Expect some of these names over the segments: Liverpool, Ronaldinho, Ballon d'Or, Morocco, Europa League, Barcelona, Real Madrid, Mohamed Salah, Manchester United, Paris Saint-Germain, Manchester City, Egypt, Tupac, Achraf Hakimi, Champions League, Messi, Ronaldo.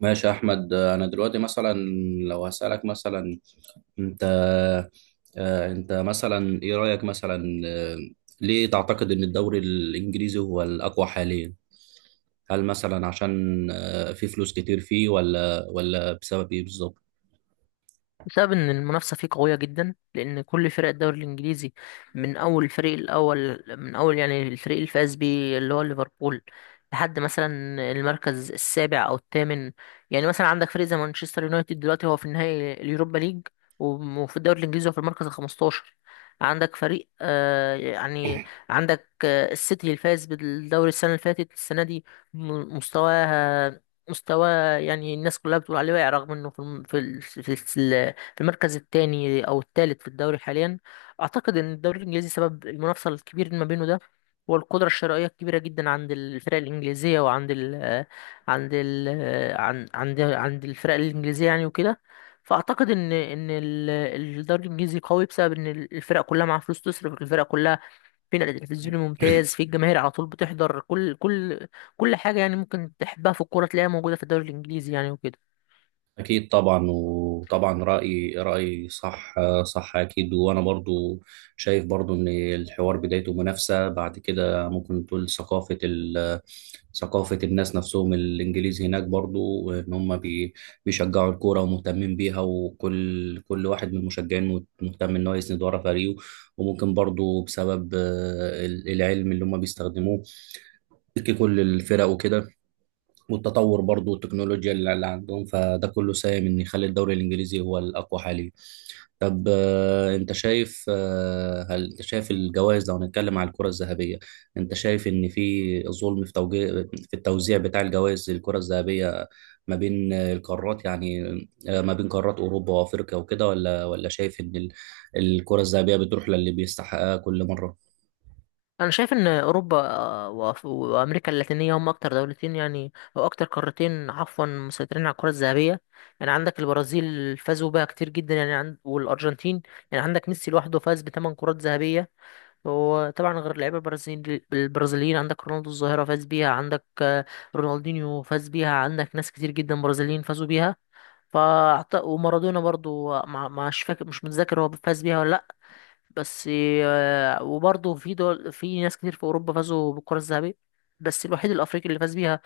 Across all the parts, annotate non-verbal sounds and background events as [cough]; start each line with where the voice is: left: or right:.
right: ماشي يا احمد. انا دلوقتي مثلا لو هسألك مثلا انت، انت مثلا ايه رأيك مثلا، ليه تعتقد ان الدوري الانجليزي هو الاقوى حاليا؟ هل مثلا عشان في فلوس كتير فيه ولا بسبب ايه بالظبط؟
left: بسبب ان المنافسه فيه قويه جدا لان كل فرق الدوري الانجليزي من اول الفريق الاول من اول يعني الفريق اللي فاز بيه اللي هو ليفربول لحد مثلا المركز السابع او الثامن. يعني مثلا عندك فريق زي مانشستر يونايتد دلوقتي هو في النهائي اليوروبا ليج، وفي الدوري الانجليزي هو في المركز ال 15. عندك فريق آه يعني عندك السيتي اللي فاز بالدوري السنه اللي فاتت السنه دي م- مستواها مستوى، يعني الناس كلها بتقول عليه واقع رغم انه في المركز الثاني او الثالث في الدوري حاليا. اعتقد ان الدوري الانجليزي سبب المنافسه الكبير ما بينه ده هو القدره الشرائيه الكبيره جدا عند الفرق الانجليزيه وعند ال عند ال عن- عند عند الفرق الانجليزيه يعني وكده. فاعتقد ان الدوري الانجليزي قوي بسبب ان الفرق كلها معاها فلوس تصرف، الفرق كلها في نقل تلفزيوني ممتاز، في الجماهير على طول بتحضر، كل حاجه يعني ممكن تحبها في الكوره تلاقيها موجوده في الدوري الانجليزي يعني وكده.
right: أكيد طبعا، وطبعا رأي صح. صح أكيد، وأنا برضو شايف برضو إن الحوار بدايته منافسة، بعد كده ممكن تقول ثقافة الناس نفسهم الإنجليز هناك، برضو إن هم بيشجعوا الكورة ومهتمين بيها، وكل كل واحد من المشجعين مهتم إن هو يسند ورا فريقه. وممكن برضو بسبب العلم اللي هم بيستخدموه كل الفرق وكده، والتطور برضو والتكنولوجيا اللي عندهم، فده كله ساهم ان يخلي الدوري الانجليزي هو الاقوى حاليا. طب آه، انت شايف آه، هل انت شايف الجوائز، لو هنتكلم على الكرة الذهبية، انت شايف ان في ظلم في توجيه في التوزيع بتاع الجوائز للكرة الذهبية ما بين القارات يعني، ما بين قارات اوروبا وافريقيا وكده، ولا شايف ان الكرة الذهبية بتروح للي بيستحقها كل مرة؟
left: انا شايف ان اوروبا وامريكا اللاتينيه هم اكتر دولتين يعني او اكتر قارتين عفوا مسيطرين على الكره الذهبيه. يعني عندك البرازيل فازوا بها كتير جدا، يعني عند والارجنتين، يعني عندك ميسي لوحده فاز بـ 8 كرات ذهبيه. وطبعا غير اللعيبه البرازيل البرازيليين، عندك رونالدو الظاهره فاز بيها، عندك رونالدينيو فاز بيها، عندك ناس كتير جدا برازيليين فازوا بيها. ومارادونا برضو مش متذكر هو فاز بيها ولا بس. وبرضه في دول في ناس كتير في اوروبا فازوا بالكره الذهبيه. بس الوحيد الافريقي اللي فاز بيها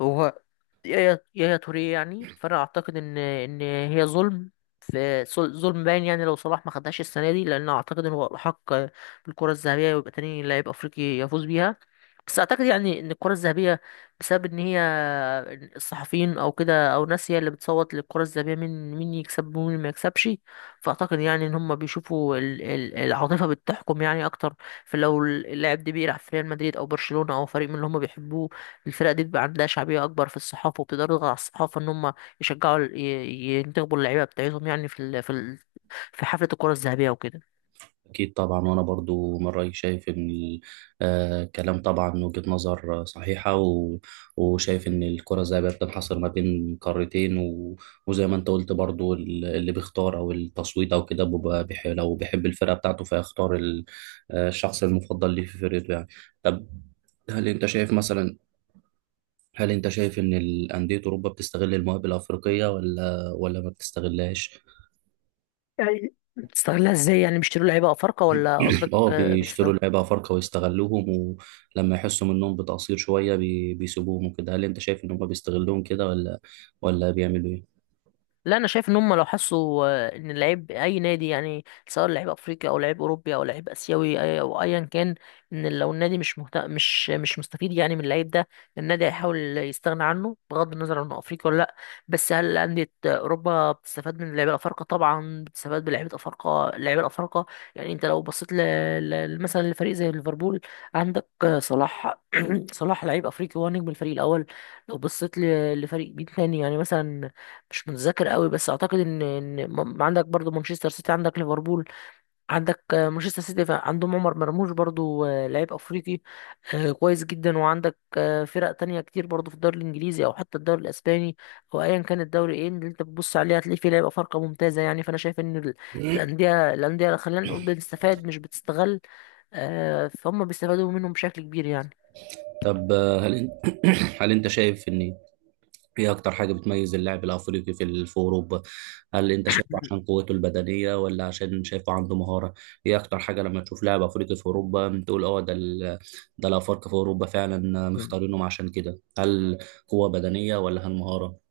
left: هو يا توريه، يعني فانا اعتقد ان هي ظلم، ظلم باين، يعني لو صلاح ما خدهاش السنه دي، لان اعتقد ان هو الحق بالكره الذهبيه ويبقى تاني لاعب افريقي يفوز بيها. بس اعتقد يعني ان الكرة الذهبية بسبب ان هي الصحفيين او كده او ناس، هي اللي بتصوت للكرة الذهبية مين مين يكسب ومين ما يكسبش. فاعتقد يعني ان هم بيشوفوا العاطفة بتحكم يعني اكتر. فلو اللاعب ده بيلعب في ريال مدريد او برشلونة او فريق من اللي هم بيحبوه، الفرقة دي بيبقى عندها شعبية اكبر في الصحافة، وبتقدر تضغط على الصحافة ان هم يشجعوا ينتخبوا اللعيبة بتاعتهم يعني في حفلة الكرة الذهبية وكده.
right: أكيد طبعا، وأنا برضو من رأيي شايف إن الكلام طبعا وجهة نظر صحيحة. و... وشايف إن الكرة زي ما بتنحصر ما بين قارتين، و... وزي ما أنت قلت برضو اللي بيختار أو التصويت أو كده بيبقى لو بيحب الفرقة بتاعته فيختار ال... آه، الشخص المفضل ليه في فرقته يعني. طب هل أنت شايف مثلا، هل أنت شايف إن الأندية أوروبا بتستغل المواهب الأفريقية ولا ما بتستغلهاش؟
left: يعني بتستغلها ازاي؟ يعني بيشتروا لعيبة افارقة ولا قصدك
right: اه
left: بس؟
right: بيشتروا لعيبة أفارقة ويستغلوهم، ولما يحسوا منهم بتقصير شوية بيسيبوهم وكده، هل أنت شايف إن هما بيستغلوهم كده ولا ولا بيعملوا إيه؟
left: لا، انا شايف ان هم لو حسوا ان اللعيب اي نادي يعني سواء لعيب افريقي او لعيب اوروبي او لعيب اسيوي او ايا كان، ان لو النادي مش مهت... مش مش مستفيد يعني من اللعيب ده، النادي هيحاول يستغنى عنه بغض النظر عن انه افريقي ولا لا. بس هل انديه اوروبا بتستفاد من اللعيبه الافارقه؟ طبعا بتستفاد بلعيبه افارقه، اللعيبه الافارقه يعني. انت لو بصيت مثلا لفريق زي ليفربول، عندك صلاح، [clears throat] صلاح لعيب افريقي هو نجم الفريق الاول. لو بصيت لفريق بيه تاني يعني مثلا، مش متذكر قوي، بس اعتقد ان عندك برضو مانشستر سيتي، عندك ليفربول، عندك مانشستر سيتي، عندهم عمر مرموش برضو لعيب افريقي كويس جدا. وعندك فرق تانية كتير برضو في الدوري الانجليزي او حتى الدوري الاسباني او ايا كان الدوري ايه اللي انت بتبص عليه، هتلاقي فيه لعيبه فرقه ممتازه يعني. فانا شايف ان الانديه خلينا نقول بتستفاد مش بتستغل، فهم بيستفادوا منهم بشكل كبير يعني.
right: طب هل أنت [coughs] هل أنت شايف إن إيه أكتر حاجة بتميز اللاعب الأفريقي في في أوروبا؟ هل أنت شايفه عشان قوته البدنية ولا عشان شايفه عنده مهارة؟ إيه أكتر حاجة لما تشوف لاعب أفريقي في أوروبا تقول أه ده ده الأفارقة في أوروبا فعلا مختارينهم عشان كده؟ هل قوة بدنية ولا هل مهارة؟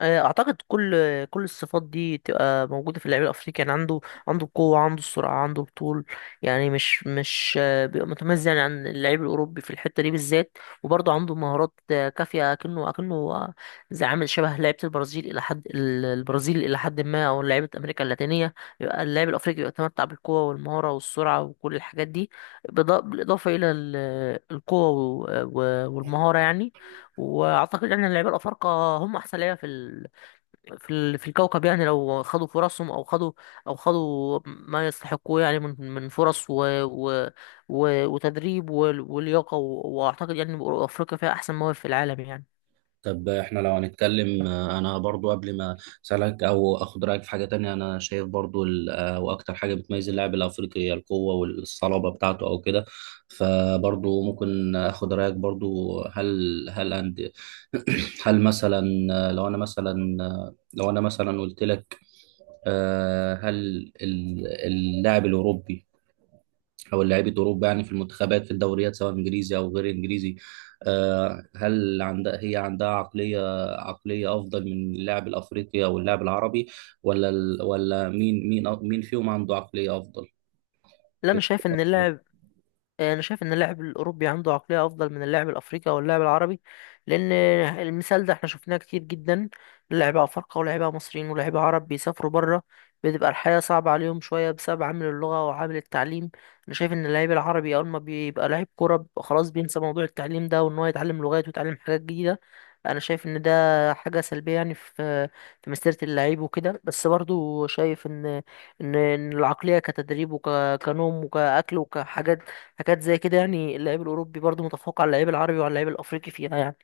left: اعتقد كل الصفات دي تبقى موجوده في اللعيب الافريقي، يعني عنده، عنده القوه، عنده السرعه، عنده الطول، يعني مش بيبقى متميز يعني عن اللعيب الاوروبي في الحته دي بالذات. وبرضه عنده مهارات كافيه اكنه زي عامل شبه لعيبه البرازيل الى حد ما او لعيبه امريكا اللاتينيه. يبقى اللاعب الافريقي بيتمتع بالقوه والمهاره والسرعه وكل الحاجات دي، بالاضافه الى القوه والمهاره يعني. واعتقد ان اللعيبه الافارقه هم احسن لعيبه في في في الكوكب، يعني لو خدوا فرصهم او خدوا ما يستحقوه يعني من فرص و وتدريب ولياقة، واعتقد يعني افريقيا فيها احسن مواهب في العالم يعني.
right: طب احنا لو هنتكلم، انا برضو قبل ما اسالك او اخد رايك في حاجه تانية، انا شايف برضو واكتر حاجه بتميز اللاعب الافريقي هي القوه والصلابه بتاعته او كده. فبرضو ممكن اخد رايك برضو، هل هل أند [clears throat] هل مثلا لو انا مثلا قلت لك، هل اللاعب الاوروبي او لعيبه اوروبا يعني في المنتخبات في الدوريات سواء انجليزي او غير انجليزي، هل عندها، هي عندها عقليه افضل من اللاعب الافريقي او اللاعب العربي، ولا مين فيهم عنده عقليه افضل
left: لا انا شايف ان
right: في؟
left: اللاعب انا شايف ان اللاعب الاوروبي عنده عقليه افضل من اللاعب الافريقي او اللاعب العربي، لان المثال ده احنا شفناه كتير جدا، لعيبه افارقه ولاعيبه مصريين ولاعيبه عرب بيسافروا بره، بتبقى الحياه صعبه عليهم شويه بسبب عامل اللغه وعامل التعليم. انا شايف ان اللاعب العربي اول ما بيبقى لاعب كوره بيبقى خلاص بينسى موضوع التعليم ده وان هو يتعلم لغات ويتعلم حاجات جديده. انا شايف ان ده حاجه سلبيه يعني في في مسيره اللعيب وكده، بس برضو شايف ان ان العقليه كتدريب وكنوم وكاكل وكحاجات حاجات زي كده يعني، اللعيب الأوروبي برضه متفوق على اللعيب العربي وعلى اللعيب الأفريقي فيها يعني.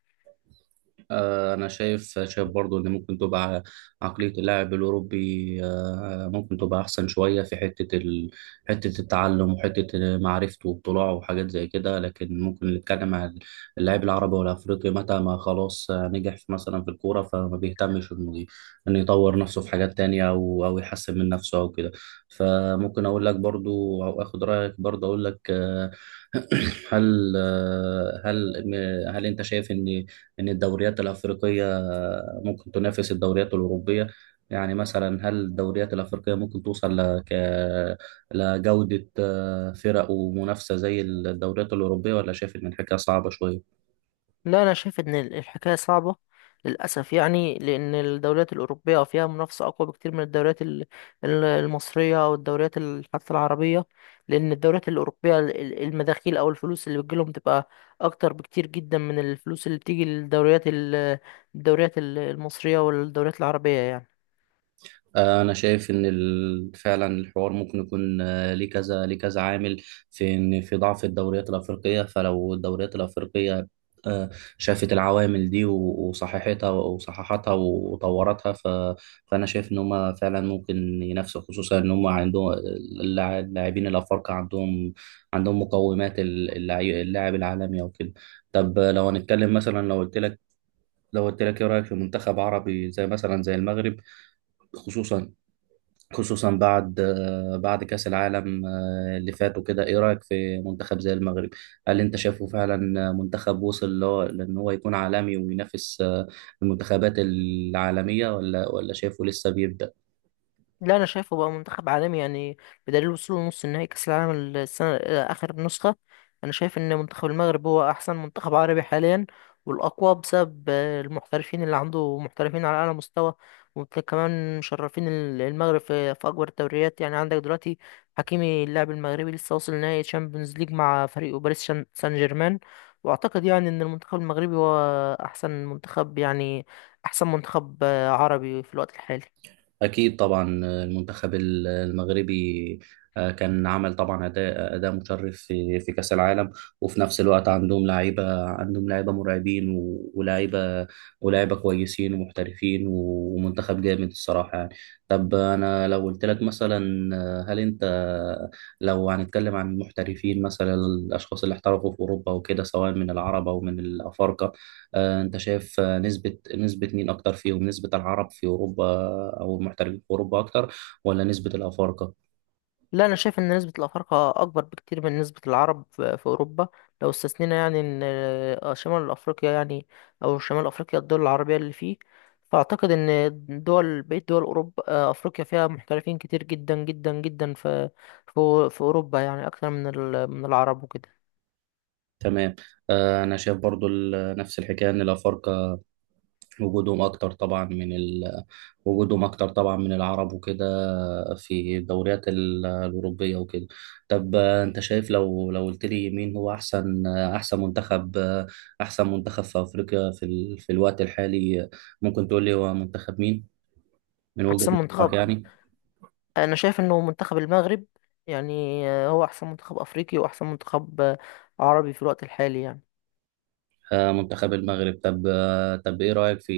right: أنا شايف برضو إن ممكن تبقى عقلية اللاعب الأوروبي، ممكن تبقى أحسن شوية في حتة التعلم وحتة معرفته واطلاعه وحاجات زي كده. لكن ممكن نتكلم عن اللاعب العربي والأفريقي متى ما خلاص، نجح في مثلا في الكورة، فما بيهتمش إنه يطور نفسه في حاجات تانية أو يحسن من نفسه أو كده. فممكن أقول لك برضو أو آخد رأيك برضو، أقول لك آه، [clears throat] هل آه، هل هل أنت شايف إن ان الدوريات الافريقيه ممكن تنافس الدوريات الاوروبيه؟ يعني مثلا هل الدوريات الافريقيه ممكن توصل لك لجوده فرق ومنافسه زي الدوريات الاوروبيه، ولا شايف ان الحكايه صعبه شويه؟
left: لا، أنا شايف إن الحكاية صعبة للأسف، يعني لأن الدوريات الأوروبية فيها منافسة أقوى بكتير من الدوريات المصرية أو الدوريات حتى العربية. لأن الدوريات الأوروبية المداخيل أو الفلوس اللي بتجيلهم بتبقى أكتر بكتير جدا من الفلوس اللي بتيجي للدوريات المصرية والدوريات العربية يعني.
right: انا شايف ان فعلا الحوار ممكن يكون ليه كذا ليه كذا عامل في ان في ضعف الدوريات الافريقيه. فلو الدوريات الافريقيه آه، شافت العوامل دي وصححتها وطورتها، ف... فانا شايف ان هم فعلا ممكن ينافسوا، خصوصا ان هم عندهم اللاعبين الافارقه عندهم مقومات اللاعب العالمي او كده. طب لو هنتكلم مثلا، لو قلت لك ايه رايك في منتخب عربي زي مثلا زي المغرب، خصوصا خصوصا بعد بعد كأس العالم اللي فات وكده، ايه رأيك في منتخب زي المغرب؟ هل انت شايفه فعلا منتخب وصل اللي هو لان هو يكون عالمي وينافس المنتخبات العالمية، ولا شايفه لسه بيبدأ؟
left: لا، انا شايفه بقى منتخب عالمي يعني، بدليل وصوله نص نهائي كاس العالم السنه اخر نسخه. انا شايف ان منتخب المغرب هو احسن منتخب عربي حاليا والاقوى بسبب المحترفين اللي عنده، محترفين على اعلى مستوى وكمان مشرفين المغرب في اكبر الدوريات. يعني عندك دلوقتي حكيمي اللاعب المغربي لسه واصل نهائي تشامبيونز ليج مع فريقه باريس سان جيرمان. واعتقد يعني ان المنتخب المغربي هو احسن منتخب يعني، احسن منتخب عربي في الوقت الحالي.
right: أكيد طبعا المنتخب المغربي كان عمل طبعا أداء مشرف في في كأس العالم، وفي نفس الوقت عندهم لعيبة مرعبين ولاعيبة كويسين ومحترفين ومنتخب جامد الصراحة يعني. طب أنا لو قلت لك مثلا، آه، هل أنت لو هنتكلم عن المحترفين مثلا، الأشخاص اللي احترفوا في أوروبا وكده سواء من العرب أو من الأفارقة، آه، انت شايف آه، نسبة مين اكتر فيهم، نسبة العرب في اوروبا او المحترفين في اوروبا اكتر، ولا نسبة الافارقة؟
left: لا، انا شايف ان نسبة الافارقة اكبر بكتير من نسبة العرب في اوروبا، لو استثنينا يعني ان شمال افريقيا يعني، او شمال افريقيا الدول العربية اللي فيه. فاعتقد ان دول بقية دول اوروبا، افريقيا فيها محترفين كتير جدا جدا جدا في في اوروبا يعني اكتر من من العرب وكده.
right: تمام. انا شايف برضو نفس الحكاية ان الافارقة وجودهم اكتر طبعا من ال... وجودهم اكتر طبعا من العرب وكده في الدوريات الاوروبية وكده. طب انت شايف، لو قلت لي مين هو احسن احسن منتخب في افريقيا في في الوقت الحالي، ممكن تقول لي هو منتخب مين من وجهة
left: احسن
right: نظرك
left: منتخب،
right: يعني؟
left: انا شايف انه منتخب المغرب، يعني هو احسن منتخب افريقي واحسن منتخب عربي في الوقت الحالي يعني.
right: منتخب المغرب. طب ايه رأيك في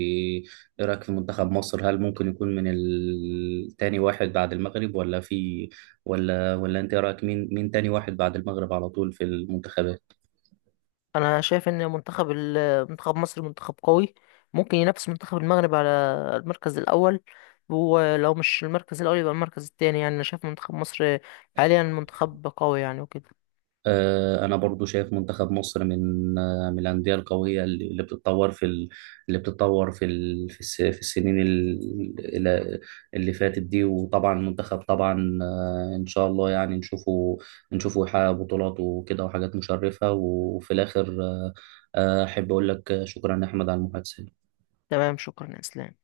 right: منتخب مصر؟ هل ممكن يكون من تاني واحد بعد المغرب ولا في ولا ولا انت إيه رأيك، مين مين تاني واحد بعد المغرب على طول في المنتخبات؟
left: انا شايف ان منتخب منتخب مصر منتخب قوي، ممكن ينافس منتخب المغرب على المركز الاول، ولو مش المركز الاول يبقى المركز التاني يعني. انا شايف منتخب مصر حاليا منتخب قوي يعني وكده.
right: انا برضو شايف منتخب مصر من من الانديه القويه اللي بتتطور في في السنين الى- اللي فاتت دي. وطبعا المنتخب طبعا ان شاء الله يعني نشوفه يحقق بطولات وكده وحاجات مشرفه. وفي الاخر احب اقول لك شكرا يا احمد على المحادثه.
left: تمام، شكرا يا اسلام.